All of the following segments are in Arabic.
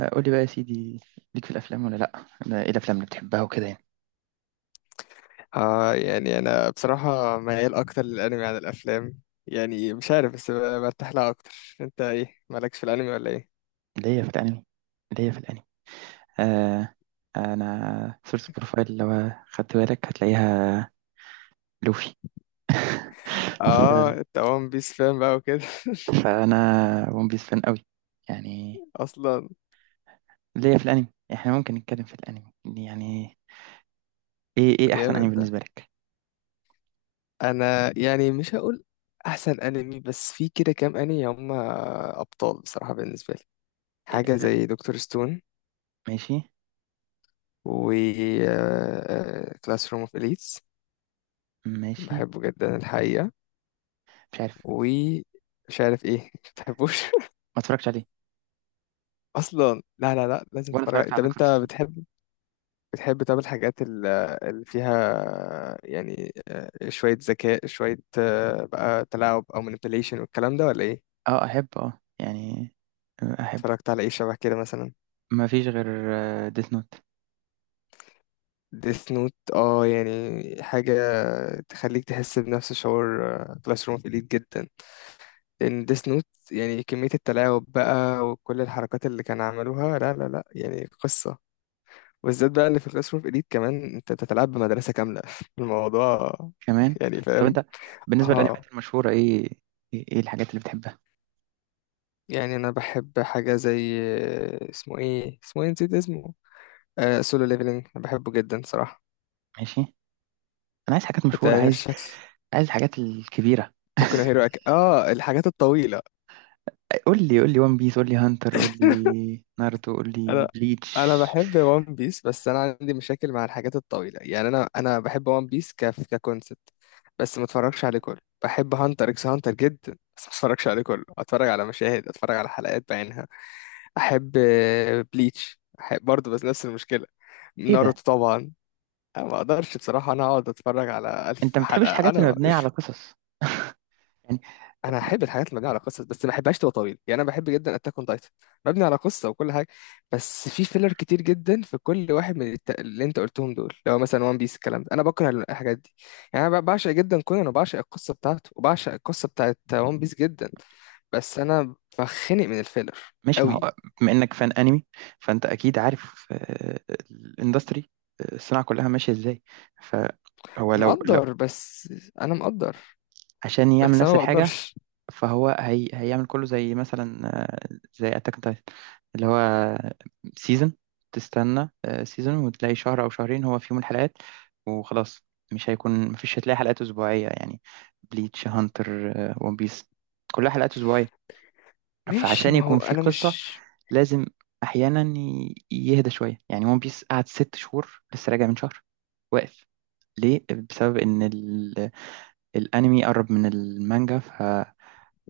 آه، قولي بقى يا سيدي، ليك في الافلام ولا لا؟ أنا ايه الافلام اللي بتحبها وكده يعني؟ آه، يعني انا بصراحة ميال اكتر للانمي عن الافلام. يعني مش عارف بس برتاح لها اكتر. انت ايه مالكش في الانمي ولا ايه؟ اللي هي في الانمي. اللي هي في الانمي آه، انا صورة البروفايل لو خدت بالك هتلاقيها لوفي. اه ف- انت وان بيس فان بقى وكده. فانا ون بيس فان قوي يعني. اصلا اللي هي في الانمي، احنا ممكن نتكلم في الانمي يعني. ايه احسن جامد انمي ده. بالنسبة لك؟ انا يعني مش هقول احسن انمي، بس في كده كام انمي هم ابطال بصراحة بالنسبة لي. حاجة آه، زي دكتور ستون ماشي. و كلاس روم اوف اليتس، ماشي. بحبه جدا الحقيقة. مش عارف، ومش عارف ايه. بتحبوش ما اتفرجتش عليه، اصلا؟ لا لا لا، لازم ولا تتفرج عليه. اتفرجت على طب دكتور انت ستون. بتحب، بتحب طب الحاجات اللي فيها يعني شويه ذكاء، شويه بقى تلاعب او manipulation والكلام ده ولا ايه؟ اه، احبه، اه يعني. آه، احبه. اتفرجت على ايه شبه كده مثلا؟ ما فيش غير ديث نوت. ديث نوت، اه يعني حاجه تخليك تحس بنفس شعور كلاس روم اليت جدا. لان ديث نوت يعني كميه التلاعب بقى وكل الحركات اللي كانوا عملوها، لا لا لا يعني قصه. بالذات بقى اللي في كلاس روم إليت، كمان أنت بتتلعب بمدرسة كاملة. الموضوع كمان. يعني طب فاهم. انت بالنسبه اه للانميات المشهوره، ايه إيه الحاجات اللي بتحبها؟ يعني أنا بحب حاجة زي اسمه إيه، اسمه إيه، نسيت اسمه. آه سولو ليفلينج، أنا بحبه جدا صراحة. ماشي. انا عايز حاجات مشهوره، أنت عايز شكل عايز الحاجات الكبيره. بوكو هيرو اه الحاجات الطويلة. قول لي، قول لي ون بيس، قول لي هانتر، قول لي ناruto، قول لي انا بليتش. انا بحب وان بيس، بس انا عندي مشاكل مع الحاجات الطويله. يعني انا بحب وان بيس ككونسبت، بس ما اتفرجش عليه كله. بحب هانتر اكس هانتر جدا، بس ما اتفرجش عليه كله، اتفرج على مشاهد، اتفرج على حلقات بعينها. احب بليتش احب برضه، بس نفس المشكله. ايه ده؟ ناروتو طبعا. انا ما اقدرش بصراحه انا اقعد اتفرج على انت الف ما بتحبش حلقه الحاجات اللي انا. مبنيه على قصص يعني؟ انا احب الحاجات اللي مبنيه على قصص، بس ما احبهاش تبقى طويله. يعني انا بحب جدا اتاك اون تايتن، مبني على قصه وكل حاجه. بس في فيلر كتير جدا في كل واحد من اللي انت قلتهم دول. لو مثلا وان بيس، الكلام ده انا بكره الحاجات دي. يعني انا بعشق جدا كونان، وبعشق القصه بتاعته، وبعشق القصه بتاعت وان بيس جدا، بس انا بخنق من الفيلر مش، ما قوي. هو بما انك فان انمي، فانت اكيد عارف الاندستري، الصناعه كلها ماشيه ازاي. فهو لو مقدر، بس انا مقدر، عشان يعمل بس انا نفس ما الحاجه، بقدرش. فهو هيعمل كله زي مثلا، زي اتاك اون تايتن، اللي هو سيزون تستنى سيزون، وتلاقي شهر او شهرين هو فيهم الحلقات وخلاص. مش هيكون، مفيش، هتلاقي حلقات اسبوعيه يعني. بليتش، هانتر، ون بيس، كلها حلقات اسبوعيه. ماشي فعشان ما هو يكون في انا قصه، مش. لازم احيانا يهدى شويه. يعني ون بيس قعد 6 شهور، لسه راجع من شهر واقف. ليه؟ بسبب ان الانمي قرب من المانجا،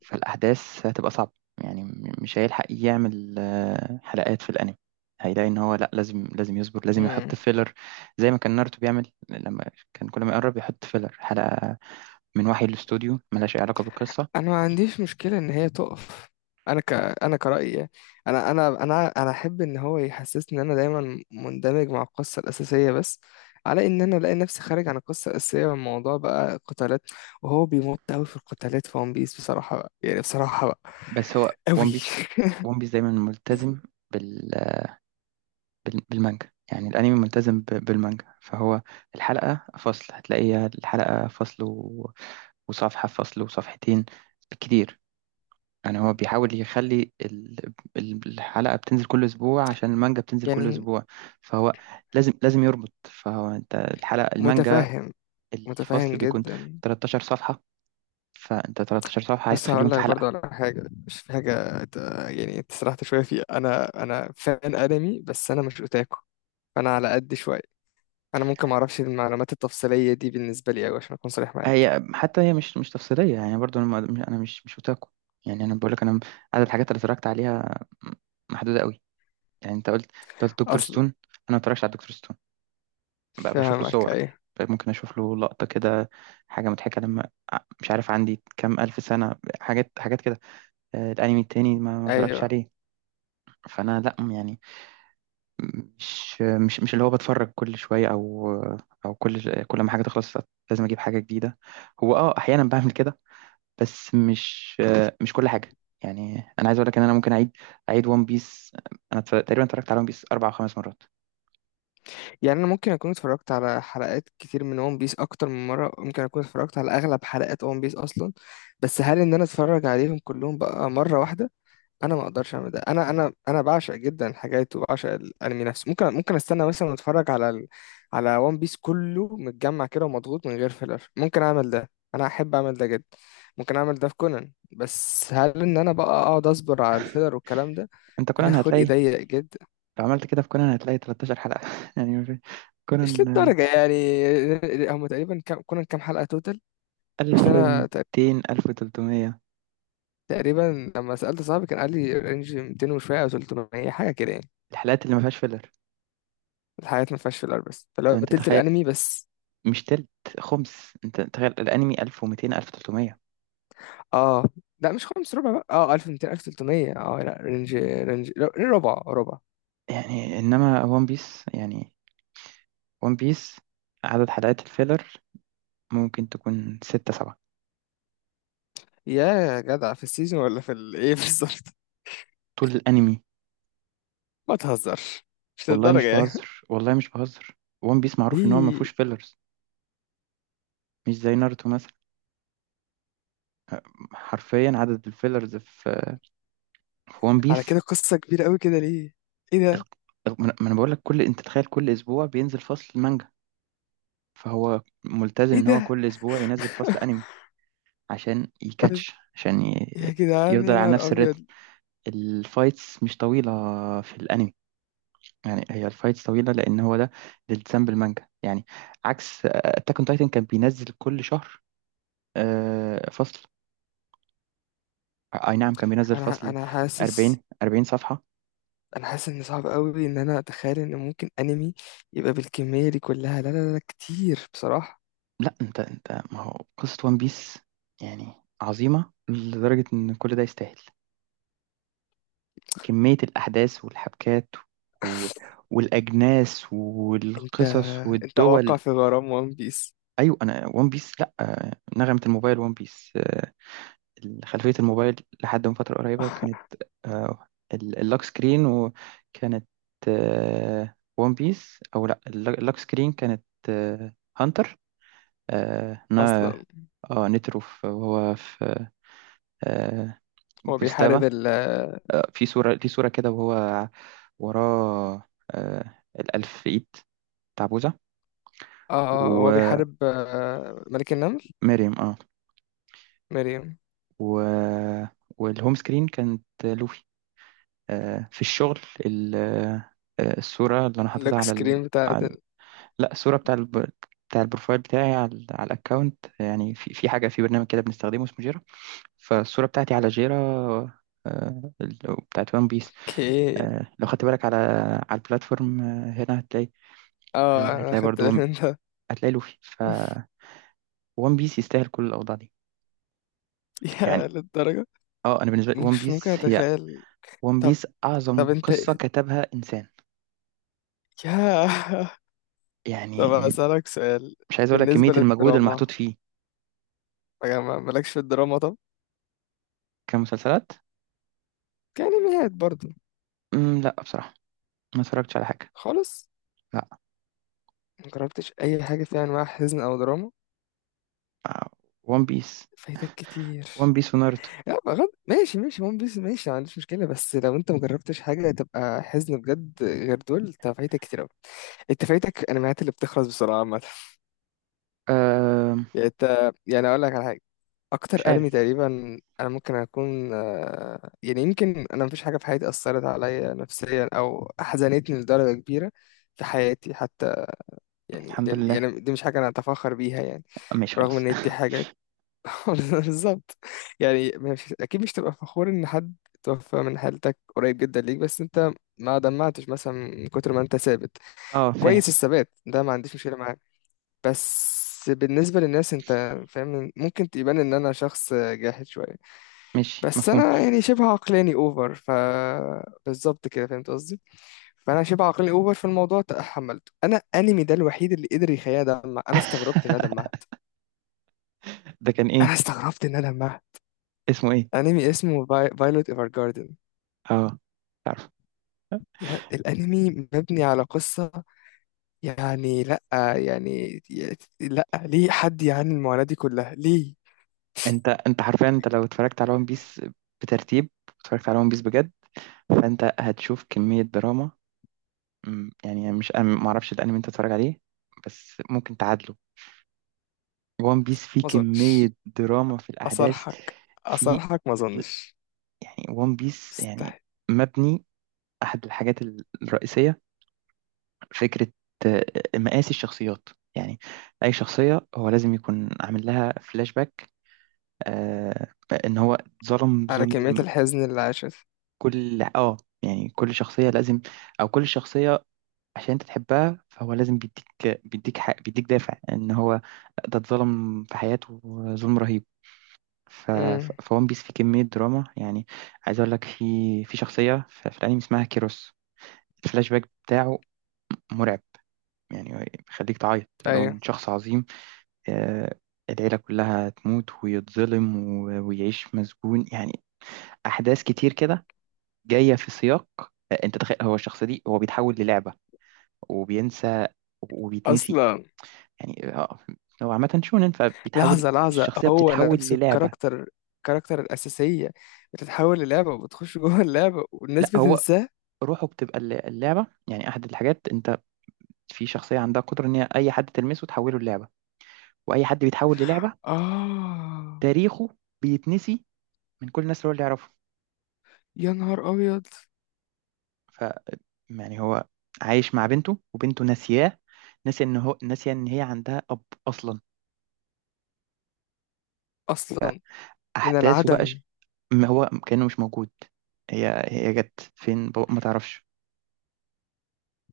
فالأحداث هتبقى صعبة. يعني مش هيلحق يعمل حلقات في الأنمي. هيلاقي إن هو لأ، لازم لازم يصبر، لازم مم. يحط فيلر. زي ما كان ناروتو بيعمل، لما كان كل ما يقرب يحط فيلر حلقة من وحي الاستوديو، ملهاش أي علاقة بالقصة. انا ما عنديش مشكله ان هي تقف. انا انا كرأيي يعني. انا احب ان هو يحسسني ان انا دايما مندمج مع القصه الاساسيه، بس على ان انا الاقي نفسي خارج عن القصه الاساسيه والموضوع بقى قتالات، وهو بيمط قوي في القتالات في ون بيس بصراحه بقى، يعني بصراحه بقى بس هو ون قوي. بيس، دايما ملتزم بال... بالمانجا. يعني الأنمي ملتزم بالمانجا، فهو الحلقة فصل، هتلاقيها الحلقة فصل وصفحة، فصل وصفحتين بالكتير. يعني هو بيحاول يخلي الحلقة بتنزل كل أسبوع عشان المانجا بتنزل كل يعني أسبوع. فهو لازم يربط، فهو أنت الحلقة، المانجا متفهم، متفهم الفصل بيكون جدا. 13 صفحة، فأنت 13 صفحة عايز بس تخليهم هقول في لك برضه حلقة. على حاجة، مش في حاجة يعني انت سرحت شوية فيها. أنا فان أنمي، بس أنا مش أوتاكو، فأنا على قد شوية. أنا ممكن معرفش المعلومات التفصيلية دي بالنسبة لي أوي، عشان أكون صريح معاك. هي حتى هي مش تفصيلية، يعني برضو أنا، أنا مش أوتاكو. يعني أنا بقول لك، أنا عدد الحاجات اللي اتفرجت عليها محدودة قوي. يعني أنت قلت دكتور أصلا ستون، أنا ما اتفرجتش على دكتور ستون. بشوف له فاهمك، صور، أيوه ممكن اشوف له لقطة كده، حاجة مضحكة، لما مش عارف عندي كام الف سنة، حاجات حاجات كده. آه، الانمي التاني ما اتفرجش أيوه. عليه. فانا لا يعني، مش اللي هو بتفرج كل شوية، او كل ما حاجة تخلص لازم اجيب حاجة جديدة. هو اه احيانا بعمل كده، بس مش مش كل حاجة يعني. انا عايز اقول لك ان انا ممكن اعيد اعيد ون بيس. انا تقريبا اتفرجت على ون بيس 4 او 5 مرات. يعني أنا ممكن أكون اتفرجت على حلقات كتير من ون بيس أكتر من مرة، ممكن أكون اتفرجت على أغلب حلقات ون بيس أصلا. بس هل إن أنا أتفرج عليهم كلهم بقى مرة واحدة؟ انا ما اقدرش اعمل ده. انا بعشق جدا الحاجات وبعشق الانمي نفسه. ممكن، ممكن استنى مثلا، اتفرج على على وان بيس كله متجمع كده ومضغوط من غير فيلر، ممكن اعمل ده، انا احب اعمل ده جدا. ممكن اعمل ده في كونان، بس هل ان انا بقى اقعد اصبر على الفيلر والكلام ده؟ انت انا كونان خلقي هتلاقي، ضيق جدا. لو عملت كده في كونان هتلاقي 13 حلقة يعني. مش كونان للدرجه يعني. هم تقريبا كونان كام حلقه توتال؟ عشان انا 1200، 1300 تقريبا لما سالت صاحبي كان قال لي رينج 200 وشويه او 300 حاجه كده يعني. الحلقات اللي ما فيهاش فيلر. الحاجات ما فيهاش فيلر، بس طب فلو انت تلت تخيل، الانمي بس. مش تلت، خمس، انت تخيل الانمي 1200، 1300. اه لا مش خمس، ربع بقى، اه 1200 1300. اه لا، رينج رينج، لا، ربع ربع. يعني انما ون بيس يعني، ون بيس عدد حلقات الفيلر ممكن تكون 6 7 يا جدع في السيزون ولا في ايه بالظبط؟ طول الانمي. ما تهزرش، مش والله للدرجة مش يعني. بهزر، والله مش بهزر. ون بيس معروف ان هو ما ليه؟ فيهوش فيلرز، مش زي ناruتو مثلا. حرفيا عدد الفيلرز في ون على بيس، كده قصة كبيرة قوي كده ليه؟ ايه ده، ما انا بقول لك، كل، انت تخيل كل اسبوع بينزل فصل مانجا، فهو ملتزم ايه ان هو ده. كل اسبوع ينزل فصل انمي عشان بس- يكاتش، عشان يا جدعان يفضل يا على نهار نفس الريتم. ابيض. الفايتس مش طويلة في الانمي، يعني هي الفايتس طويلة لان هو ده الالتزام بالمانجا يعني. عكس اتاك اون تايتن، كان بينزل كل شهر فصل، اي نعم، كان بينزل انا فصل انا حاسس، 40 صفحة. انا حاسس ان صعب قوي ان انا اتخيل ان ممكن انمي يبقى بالكمية دي كلها. لا لا لا، كتير بصراحة. لا انت، ما هو قصة وان بيس يعني عظيمة لدرجة ان كل ده يستاهل، كمية الأحداث والحبكات و... والأجناس انت والقصص انت واقع والدول. في غرام وان بيس. أيوة، أنا ون بيس، لأ، نغمة الموبايل ون بيس، خلفية الموبايل لحد من فترة قريبة كانت آه، اللوك سكرين، وكانت ون بيس. أو لأ، اللوك سكرين كانت هانتر، آه، نا اصلا آه، نترو، وهو في آه، هو بيحارب بوتسلافا. ال اه، في صورة دي، صورة كده وهو وراه الألف في إيد بتاع بوذا، هو ومريم بيحارب ملك النمل. اه. مريم. و... والهوم سكرين كانت لوفي، في الشغل. ال... آه، الصورة اللي أنا حاططها اللوك على سكرين بتاعت على ال- لا، الصورة بتاع بتاع البروفايل بتاعي على، على الأكاونت، يعني في حاجة في برنامج كده بنستخدمه اسمه جيرا. فالصورة بتاعتي على جيرا بتاعت وان بيس. اوكي. لو خدت بالك على، البلاتفورم هنا، هتلاقي اه انا هتلاقي خدت برضو، بالي من ده. هتلاقي لوفي. ف وان بيس يستاهل كل الاوضاع دي يا يعني. للدرجة، اه، انا بالنسبه لي وان مش ممكن بيس هي، اتخيل. وان طب، بيس اعظم طب انت قصه إيه؟ كتبها انسان. يا. يعني طب اسألك سؤال. مش عايز اقول لك كميه بالنسبة المجهود للدراما، المحطوط فيه. يا مالكش في الدراما؟ طب كمسلسلات، كأنميات برضو؟ لا بصراحه، ما اتفرجتش على حاجه. خالص لا، مجربتش اي حاجة فيها انواع حزن او دراما؟ وان بيس، فايتك كتير. وناruto. لا بغض، ماشي ماشي، ون بيس ماشي، ما عنديش مشكلة، بس لو انت مجربتش حاجة تبقى حزن بجد غير دول، انت فايتك كتير اوي. انت فايتك انميات اللي بتخلص بسرعة عامة. أه، يعني انت، يعني اقول لك على حاجة. مش اكتر انمي عارف. تقريبا انا ممكن اكون يعني يمكن، انا مفيش حاجة في حياتي اثرت عليا نفسيا او حزنتني لدرجة كبيرة في حياتي حتى. يعني الحمد لله. يعني دي مش حاجة انا اتفاخر بيها يعني، ماشي، برغم خلاص. ان دي حاجة. بالظبط، يعني مش اكيد مش تبقى فخور ان حد توفى من حالتك قريب جدا ليك، بس انت ما دمعتش مثلا من كتر ما انت ثابت. اه، فاهم. كويس، الثبات ده ما عنديش مشكله معاك، بس بالنسبه للناس انت فاهم ممكن تبان ان انا شخص جاحد شويه. ماشي، بس مفهوم. انا يعني شبه عقلاني اوفر ف، بالظبط كده فهمت قصدي. فانا شبه عقلاني اوفر في الموضوع. تحملته انا، انمي ده الوحيد اللي قدر يخليني ادمع. انا استغربت ان انا دمعت، ده كان انا ايه؟ استغربت ان انا دمعت. اسمه ايه؟ انمي اسمه فايلوت ايفر جاردن. اه، تعرف. يا الانمي مبني على قصة، يعني لا، يعني لا، ليه حد يعاني المعاناة دي كلها ليه؟ انت حرفيا، انت لو اتفرجت على ون بيس بترتيب، اتفرجت على ون بيس بجد، فانت هتشوف كمية دراما. يعني مش أنا ما اعرفش الانمي انت تتفرج عليه، بس ممكن تعادله. وان بيس فيه ما اظنش، كمية دراما في الاحداث، اصرحك، في اصرحك ما اظنش، يعني وان بيس يعني مستحيل مبني، احد الحاجات الرئيسية فكرة آه، مقاس الشخصيات، يعني اي شخصية هو لازم يكون عامل لها فلاش باك. آه، ان هو ظلم، على كمية ظلم. الحزن اللي عاشت. كل اه، يعني كل شخصية لازم، او كل شخصية عشان انت تحبها، فهو لازم بيديك، بيديك حق، بيديك دافع ان هو ده اتظلم في حياته ظلم رهيب. امم، فون بيس فيه كمية دراما يعني. عايز اقول لك، في شخصية في الانمي اسمها كيروس. الفلاش باك بتاعه مرعب يعني، بيخليك تعيط. اللي هو من ايوه. شخص عظيم، آه، العيلة كلها تموت ويتظلم ويعيش مسجون، يعني أحداث كتير كده جاية في سياق. آه، أنت تخيل هو الشخص دي هو بيتحول للعبة وبينسى وبيتنسي. اصلا يعني آه، هو عامة شونن، فبيتحول، لحظة لحظة، الشخصية هو بتتحول نفسه للعبة. الكاركتر، الكاركتر الأساسية بتتحول للعبة، وبتخش جوه اللعبة لا والناس هو بتنساه. روحه بتبقى اللعبة. يعني أحد الحاجات، أنت في شخصية عندها قدرة إن هي أي حد تلمسه تحوله للعبة، وأي حد بيتحول للعبة آه، تاريخه بيتنسي من كل الناس اللي يعرفه. يا نهار أبيض. ف يعني هو عايش مع بنته وبنته ناسياه، ناسية إن هو، ناسية إن هي عندها أب أصلا. أصلا من أحداثه بقى العدم. ما هو كأنه مش موجود. هي جت فين؟ بابا ما تعرفش.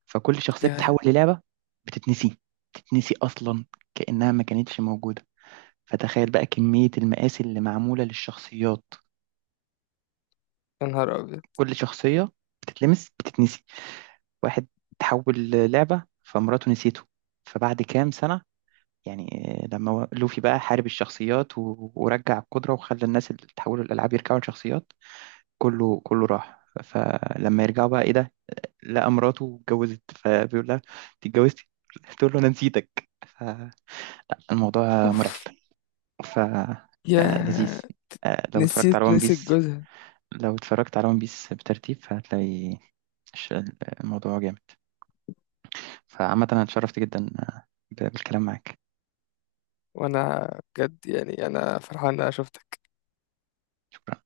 فكل شخصية بتتحول يا، للعبة بتتنسي، تتنسي أصلا كأنها ما كانتش موجودة. فتخيل بقى كمية المقاس اللي معمولة للشخصيات، يا نهار أبيض. كل شخصية بتتلمس بتتنسي. واحد تحول لعبة فمراته نسيته، فبعد كام سنة يعني، آه، لما لوفي بقى حارب الشخصيات ورجع القدرة وخلى الناس اللي تحولوا الألعاب يرجعوا لشخصيات، كله، راح. فلما يرجعوا بقى، ايه ده، لقى مراته اتجوزت فبيقول لها انت اتجوزتي، تقول له انا نسيتك. الموضوع مرعب. أوف، ف يا. آه، لذيذ. آه، لو اتفرجت على نسيت، ون نسيت بيس، جوزها. لو اتفرجت على ون بيس بترتيب فهتلاقي الش- الموضوع جامد. فعامة، أنا اتشرفت جدا بالكلام معاك. وأنا، بجد يعني أنا فرحان إن أنا شفتك. شكرا.